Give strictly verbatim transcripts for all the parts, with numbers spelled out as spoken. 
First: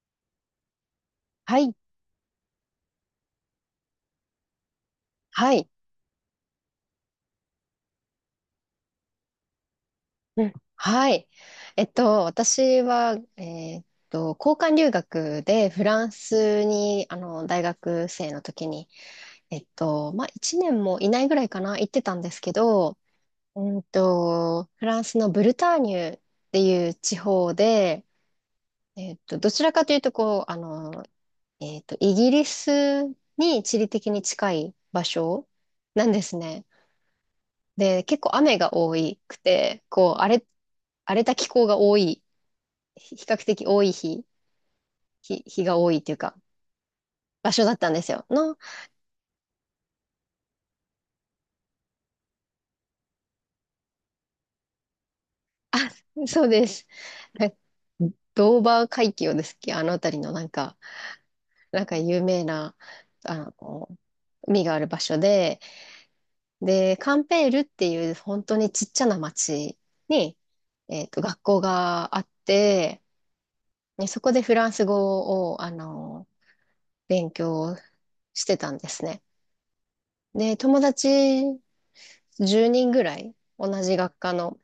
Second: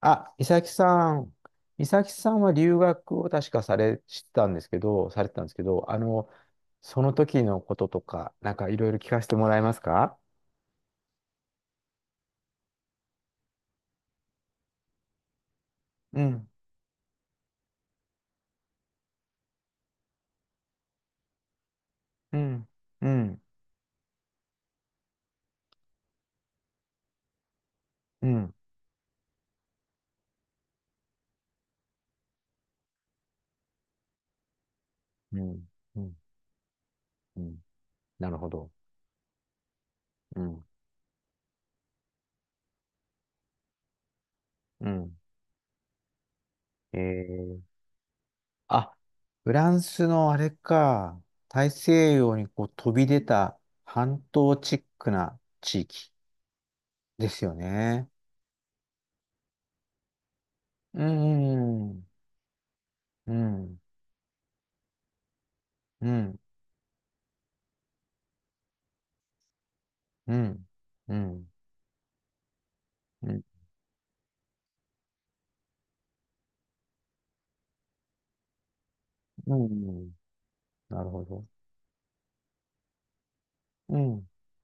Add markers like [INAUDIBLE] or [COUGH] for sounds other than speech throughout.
あ、美咲さん。はい、美咲さんは留学を確かされ、してたんですけど、されてたんではすけい、ど、あの、その時のこととか、なんかいろいろ聞かせてもらえますか？うん。はい。えっと、私は、えーっと、交換留学でフランうん、スに、あの、大学生の時に、えっと、まあ、いちねんもいないぐらいかな、行ってたんでうすけん、ど、うん、うんと、フランスのブルターニュっていう地方で、うん、えっと、どちらかというと、こう、あの、えっと、イギリスに地理的に近い場う所ん、うなんん、ですね。うん。で、結な構るほ雨ど。が多くて、こう、荒うれん、荒れた気候が多い、比較的多い日、うん。日、日が多いというか、え場ー、所だったんですよ。の、あ、フランスのあれか、大西洋にこう飛び出た半島チックなあ、地 [LAUGHS] 域そうです。で [LAUGHS] すなよね。ドーバー海峡ですっけ、あの辺りのなんか、うなんん、うかん、有名な、うあん、うん、の、海がある場所で、うん、で、カンペールっていう本当にちっちゃな町うに、ん、えっうと、学ん、校があって、うん、ね、そこでフランス語を、あの、勉強してたんですね。うん、で、友な達るほど。じゅうにんぐらい、同じう学ん、科の、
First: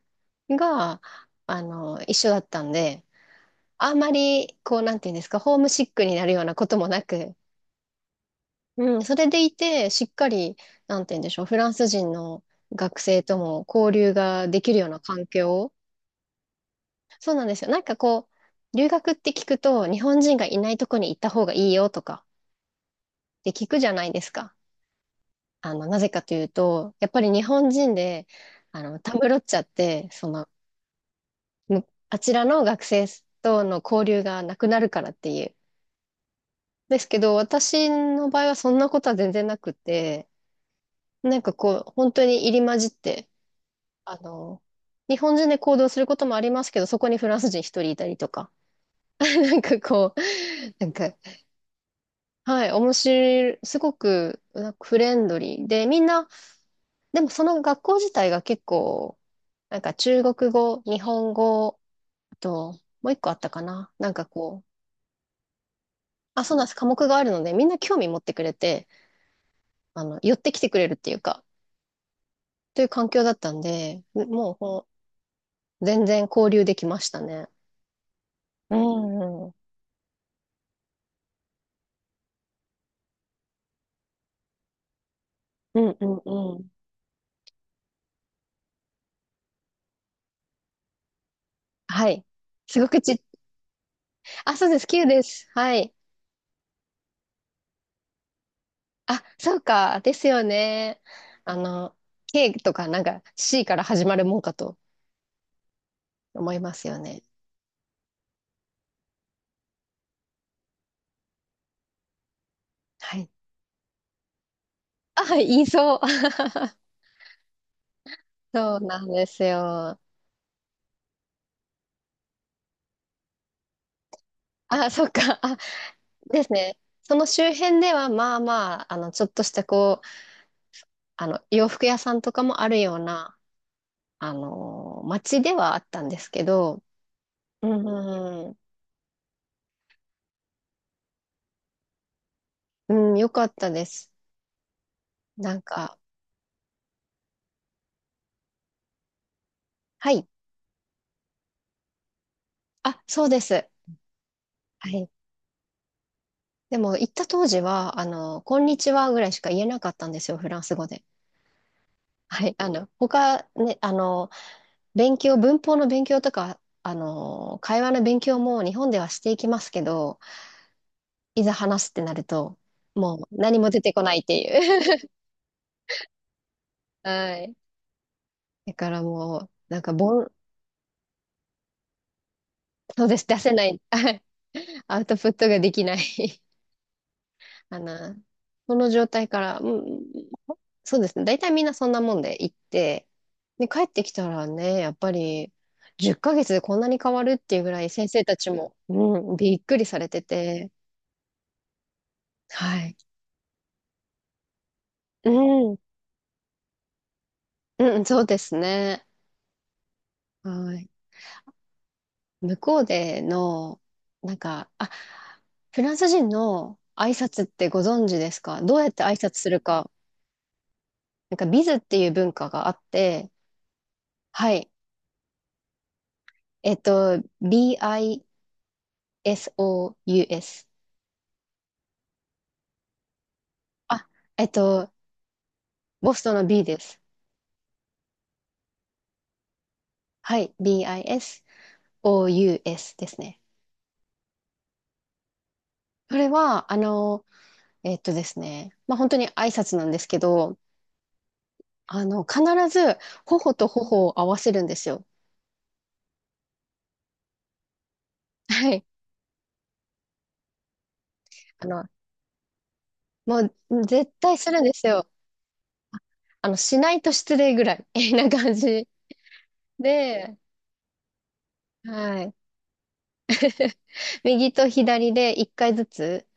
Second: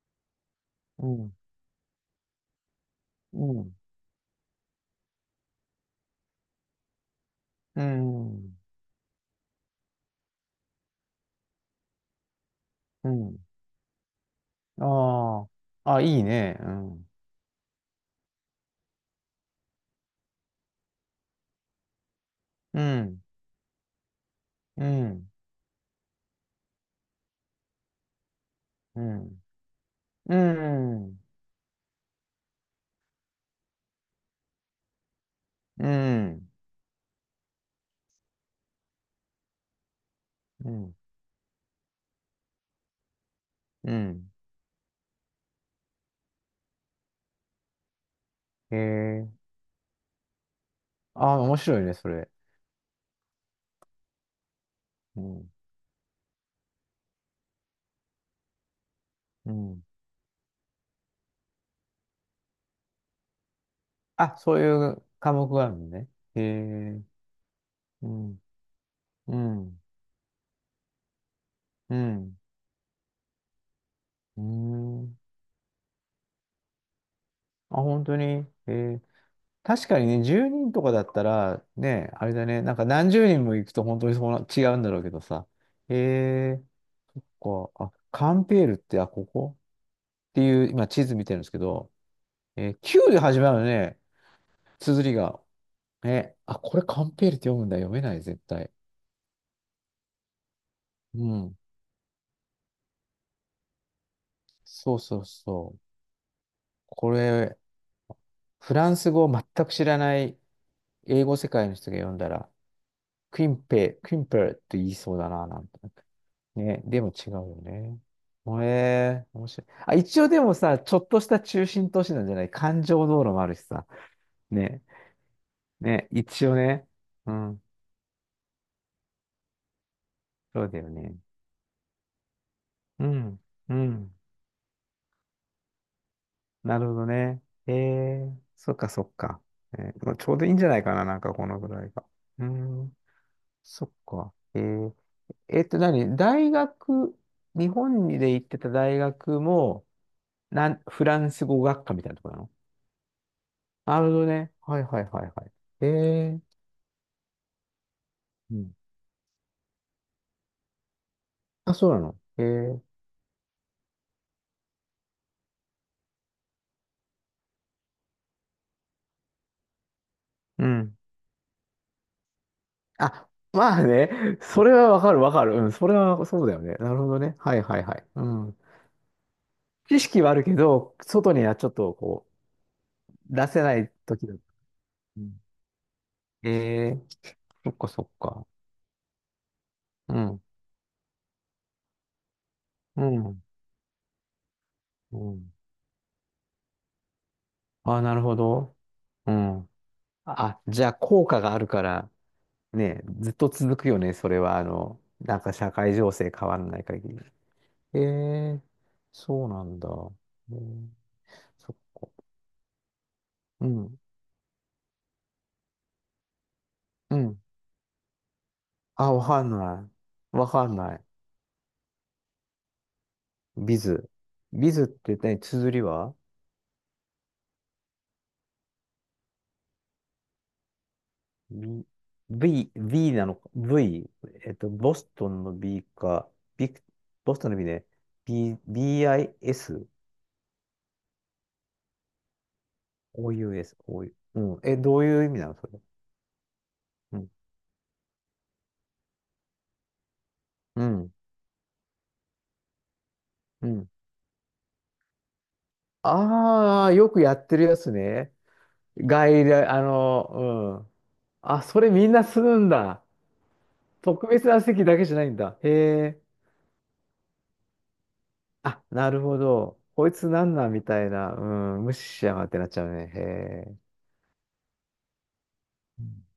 が、うん、あの、一緒だったんで、うん、あんまり、こう、なんていうんですか、ホームシックになるようなこともなく、うん、うん、それでいて、しっかり、なんていうんでしょう、フランス人の学う生とん。も交流ができるような環あ境。あ、あ、いいね。うん、そうなんですよ。なんかこう、留学って聞くと、日本人がいないとこに行った方がいいよとか、うん、って聞くじゃないですか。うん、あの、なぜかというと、やっぱり日本人で、あの、うたむろん、っちゃって、そうの、ん、むあちらの学生との交流がなくなるからっていう。うん、ですけど、私の場合はそんなことは全然なくて、うん、なんかこう、本当に入り混じって、うあん。の、日本人で行動することもありますけど、そこにフランス人一人いたりとか、へ [LAUGHS] え。なんかこう、なんか、ああ、面白いね、それ。はい、面白い、すごくなんかフレうンドん、リーで、みんな、でもその学校自体が結構、うなんん。か中国語、日本語、あと、もういっこあったかな。なんかあ、そうこう、いう科目があるのね。へあ、そうなんです。科え。目があるので、みんな興味う持ってくん、れて、うん、あの、寄ってきてくれるっていうか、うん。という環境だったんで、うーもうこん。う、全然交流できましたね。あ、本当に。へうえ。ん、うん、確かにね、じゅうにんとかだったら、ね、あれだね、なんか何十人も行くと本当にそうな、違うんだろうけどさ。うへんうんうえ、ん。そっか。あ、カンペールって、あ、ここっていう、今地図見てるんですけど、はい。えー すごく Q でち、始まるのね、あ、そうです。Q 綴りでが。す。はい。え、あ、これカンペールって読むんだ。読めない、絶対。あ、そうか。ですよね。うあん。の、K とかなんか C から始まるもんかとそうそうそう。思いますよこね。れ、フランス語を全く知らない英語世界の人が読んだら、はい。クインペ、クインペールって言いそうあ、だはい、な、言ないんて。そう。[LAUGHS] ね、でも違うよね。もそうなんでえー、す面白い。あ、よ。一応でもさ、ちょっとした中心都市なんじゃない環状道路もあるしさ。ね、あ、そっか。あ、ね、で一す応ね。ね。そのう周ん、辺では、まあまあ、あの、ちょっとしたこう、そうだよね。あの、洋服屋さんとかもあるよううな、ん、うん。あのー街ではあったんですけなど、るほどね。うえー、ん、うん、そっかそっか。えー、まあちょうどいいんじゃないかな、なんかこのぐらいが。ううん、んよかったでそっす。か。えー、なえんっとか、何、大学、日本で行ってた大学も、はい。なん、フランス語学科みたいなところ。あ、そうです。なるほどね。はいははいい。はいはい。ええ、でも、行った当時は、あの、うこんん。にちはぐらいしか言えなかったんですよ、フランス語で。あ、そうなの。えはい。あの、え、他、ね、あの、勉強、文法の勉強とか、あの、会話の勉強も日本ではしていきますけど、うん。いざ話すってなると、もうあ、何もま出あてこね。ないっていそれはわう。かるわかる。うん。それはそうだよね。なる [LAUGHS] ほどはね。はい。いはいはい。うん。だからもう、なんか、知識ぼん、はあるけど、外にはちょっとこそうです、う、出出せせなない。[LAUGHS] いはい。時だ。アウトうプッん、トができない [LAUGHS] ええ、そっあかそっの、か。この状態から、うん、うん。そうですね。大体みんなそんなもんで行っうて、ん。で、帰ってきたらね、やっぱうん。り、じゅっかげつでこんなに変わるっていうぐらいああ、先なる生ほたちど。も、ううん、びっん。くりされてあ、て、じゃあ効果があるから、はい。ね、ずっと続くよね。それは、あの、うなんか社ん、会情勢変わらない限り。うえん、そうですえ、ね。そうなんだ。えはー、い。そ向こうでうの、ん、なんか、あ、フランス人の挨うん。拶ってご存知ですか？どうやって挨あ、わ拶かすんるなか。い。わかんない。なんか、ビズっていう文化があって、ビズ。はい。ビズって何、綴りは えっと、B-I-S-O-U-S。?V、V、V なのか あ、?V、えっえっと、と、ボストンの B ボスか、トンの B ビでク、す。ボストンの B ね。B、ビーアイエス、はい。B-I-S-O-U-S ですね。オーユーエス、o うん。え、どういう意味なのそれ。それは、あうの、ん。えっとですね、まあ、本当に挨拶なんですけど、うん。あの、必ず、頬うとん。頬を合わせるんですよ。ああ、よくやってるやつね。はい。外来、あの、うん。あ、あその、れみんなするんだ。もう絶特対別するなんで席すだけよ。じゃないんだ。へえ。あの、しないと失礼ぐらい [LAUGHS] みたいな感あ、じなるほど。こいつで、なんなんみたいな。うん。無視はしい。やがってなっちゃうね。へえ。右と左でいっかいずうん。つ、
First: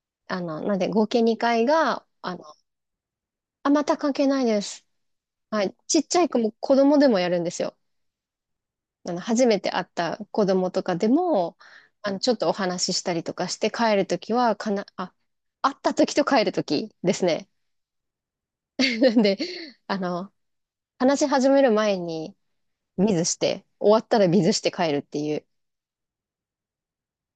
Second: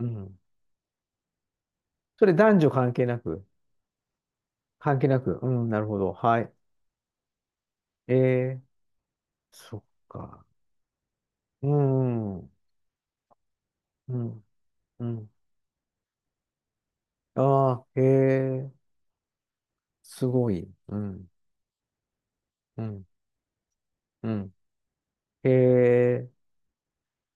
うん、あの、なんで合計にかいが、それあの、男女関係なく。あ、また関係ないです。関係なく。うはん。い。なるほちっど。ちゃい子はもい。子供でもやるんですよ。ええ。あの、初めてそ会っった子か。供とかでも、うあの、ちょっん。とうお話ししたりとかして帰るときん。は、かな、うあ、ん。会ったときと帰るときですね。ああ、へえ。[LAUGHS] なんで、あすの、ごい。う話しん。始める前に、うん。水して、終わったらう水ん。して帰るっていう。へえ。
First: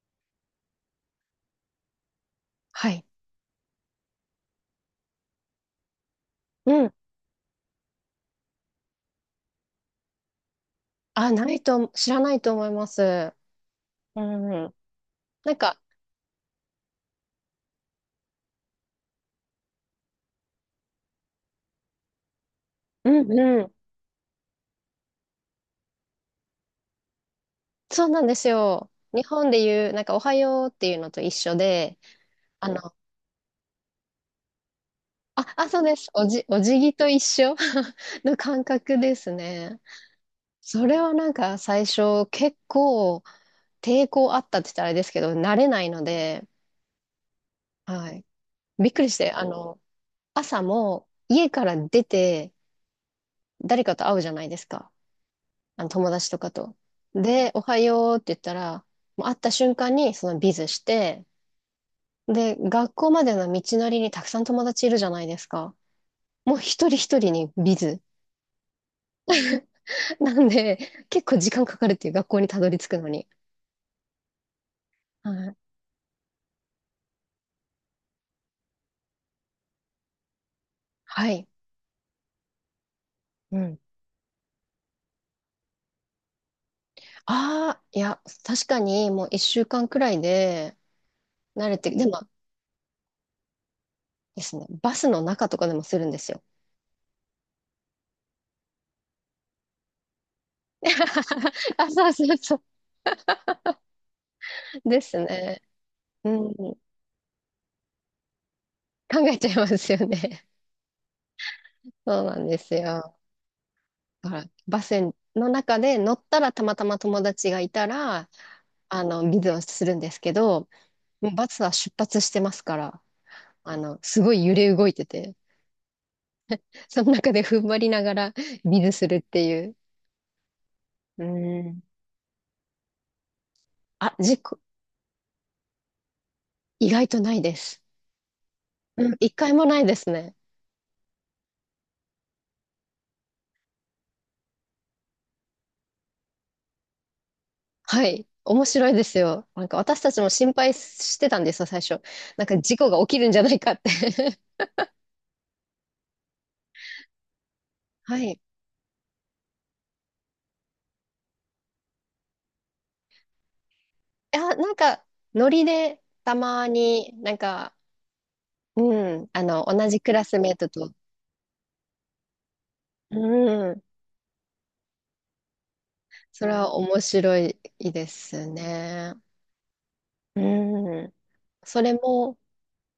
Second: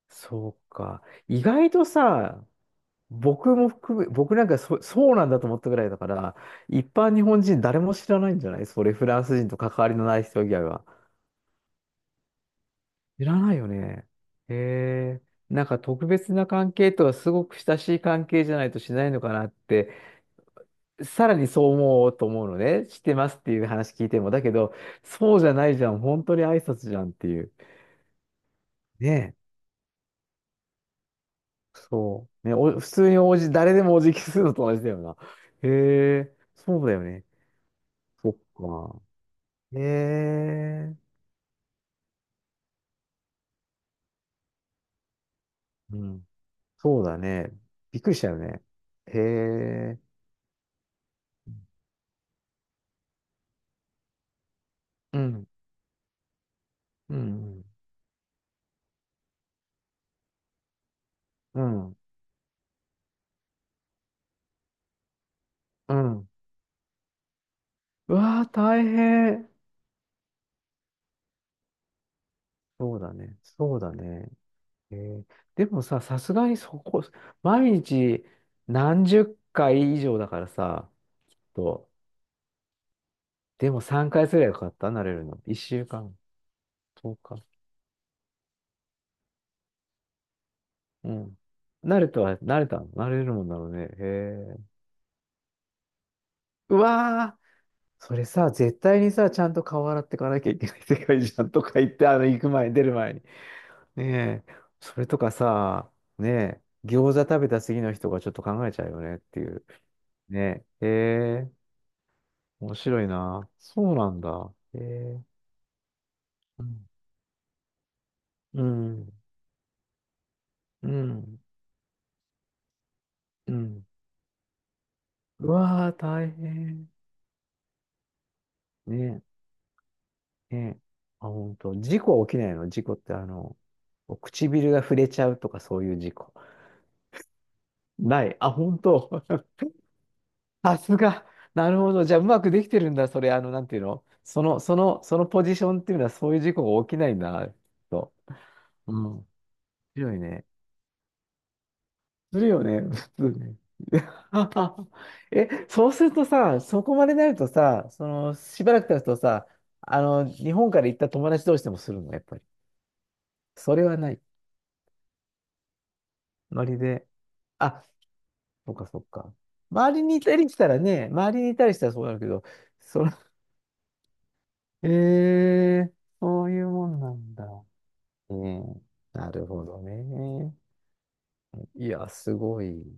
そうか。意外とさ、はい。僕も含め、僕なんかそ、そうなんだと思ったぐらいだから、う一ん。般日本人誰も知らないんじゃないそれ、フランス人と関わりのない人以外は。あ、ないと、知らないと思いま知す。らないよね。うん。へえ。なんなんか、か特別な関係とはすごく親しい関係じゃないとしないのかなって、さらにそう思うと思うのね。知っうてまんすってういうん。話聞いても。だけど、そうじゃないじゃん。本当に挨拶じゃんっていう。そうなんですよ。ね日本え。で言う、なんか、おはようっていうのと一緒で、そう。ね、あお、普の、通におじ、誰でもお辞儀するのと同じだよな。あ、へあ、そうです。おえ。じ、お辞そう儀だよと一ね。緒 [LAUGHS] そっの感覚か。ですね。へそえ、れはなんか、最初、結構、抵抗あったって言ったらあれですけど、慣れないうのん。で、そうだね。びっはくりしい。たよね。びっくりしへて、あの、え、朝も、家から出て、誰かと会うじゃないですか。うん、あの友達とかと。うで、おん、はようって言ったら、もう会った瞬間にそのビズして、うん、うん。で、学校までの道のりにたくさん友達いるじゃないですか。うん、もう一人一人にビズ。うわー大変。[LAUGHS] なんで、結構時間かかるっていう学校にたどり着そくうのだに。ね。そうだね。へえ、はい。でもさ、さすがにそこ、毎日何十回以上だからさ、はい。と、うでん。もさんかいすればよかった、慣れるの。いっしゅうかん、いちにち。ああ、いや、確かにもういっしゅうかんくらいでうん。慣れて、慣でれたもは、慣れたの、慣れるもんだろうね。へですね、え。バスの中とかでもするんですよ。うわ、それさ、絶対にさ、ちゃんと顔洗ってかなきゃいけない世界じゃんとか [LAUGHS] 言あ、って、そうあの、そう行くそ前に、出る前に。ねえ、う。そでれとすかね。さ、ねうん。え、餃子食べた次の人がちょっと考えちゃうよねっ考えてちいゃいう。ますよね。ねえ、へえ、そうなんです面白いよ。な。そうなんだからだ。へバスえ、の中で乗ったらたうまたん、ま友達がいたら、うあん、の、水をするんですけど、うもうん。バスは出発してますから、うあん、の、すごい揺れ動いてて、うわー、大変。その中で踏ん張りながら [LAUGHS] 水するっねていう。え、ねえ。うあ、本当ん。事故は起きないの、事故ってあの、あ、事故、唇が触れちゃうとかそういう事故。意外とないです。ない。あ、本うん、当、一回もないですね。さすが。[LAUGHS] なるほど。じゃあ、うまくできてるんだ。それ、あの、なんていうの、その、その、そのポジションっていうのは、そういう事故が起きないんだな、きっはと。い。面白いうでん。す面よ。なんか私た白いちもね。心配してたんですよ、最初。すなんるかよ事ね、故が起きるん普じ通ゃなね。いかって [LAUGHS] [LAUGHS] え、そうするとさ、そこまでなるとさ、そはい。の、いしばらく経つとさ、あの、日本から行った友達同士でもするの、やっぱり。それはない。や、なんか、ノリでたノまリで。になんかあ、そっかそっうん。か。あの、同周じりクにいラたスりメーしたトらと。ね、周りにいたりしたらそうなるけど、その、うん。[LAUGHS] えー、そそうれいうはも面んなん白いだ。ですうん。ね。なるほどね。うん。そいれや、すも、ごい。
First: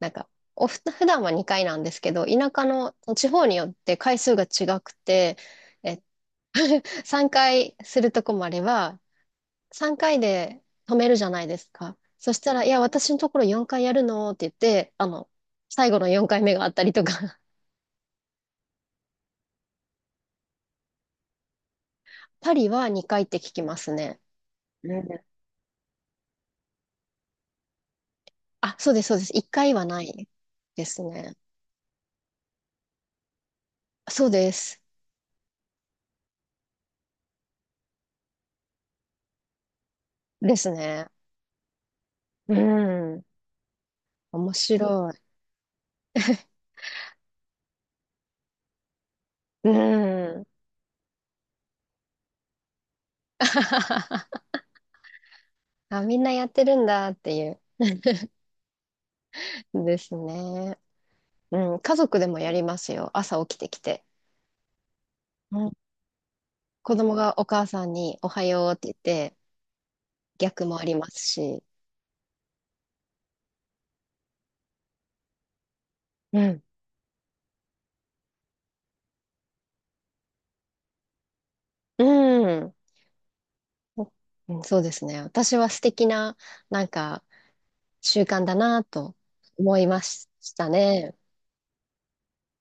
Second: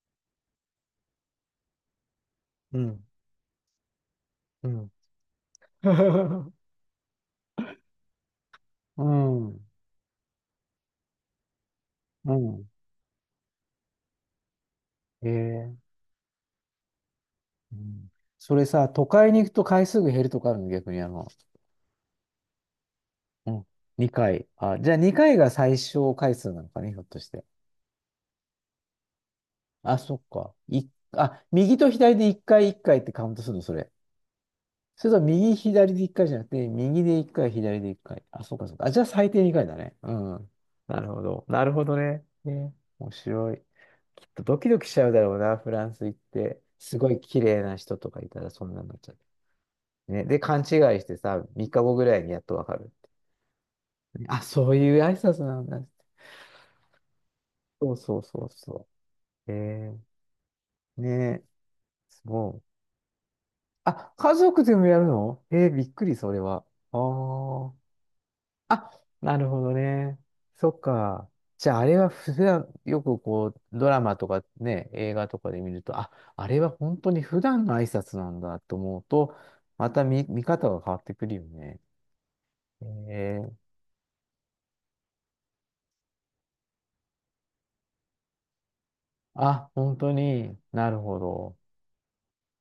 なんか、おふ、普段はにかいなんですけど、田舎うのん。地方によって回数が違うん。くて、え、[LAUGHS] [LAUGHS] さんかいするとこもあれば、うん。さんかいで止めるじゃないですか。そうしたら、いん。や、私のところよんかいやるのって言って、あの、え最え。後のよんかいめがあったりとか、うん。それさ、都会に行くと回数が減るとかあるの、逆にあの、[LAUGHS] パリはにかいって聞うきん。ますね。にかい。あ、じゃあにかいが最小回数なのかね、ひょっとして。あ、そうです、そうです。一回はあ、なそっいか。でい、すね。あ、右と左でいっかいいっかいっかいってカウントするの、それ。そうです。それとも右、左でいっかいじゃなくて、右でいっかい、左でいっかい。あ、そっかそっか。あ、じゃあ最低にかいだね。うん。ですなね。るほど。なるほどね。うね。面ん。白い。きっと面ドキ白ドい。キしちゃうだろうな、フランス行って。すごい綺麗な人とかいたらそんなになっちゃうね、うで、ん。勘違いしてさ、みっかごぐらいにやっとわかる。[LAUGHS] あ、そういう挨拶なんだ。あ、みんなやってるんだっていう。そうそうそうそう。えですね。ー、ね、うん。家族すでもやりう、ますよ。朝起きてきて。あ、家族でもやるの、うえー、ん。びっくり、それは。子供がお母あさんにおはようっあ。て言っあ、て、なるほどね。逆そもっありますか。し。じゃあ、あれは普段、よくこう、ドラマとかね、映画とかで見ると、あ、うあれん。は本当に普段の挨拶なんだと思うと、また見、見方が変わってくるよね。うん。えー、うんそうですね。私は素敵な、なんか、習慣だなとあ、思い本ま当しにたなるね。ほど。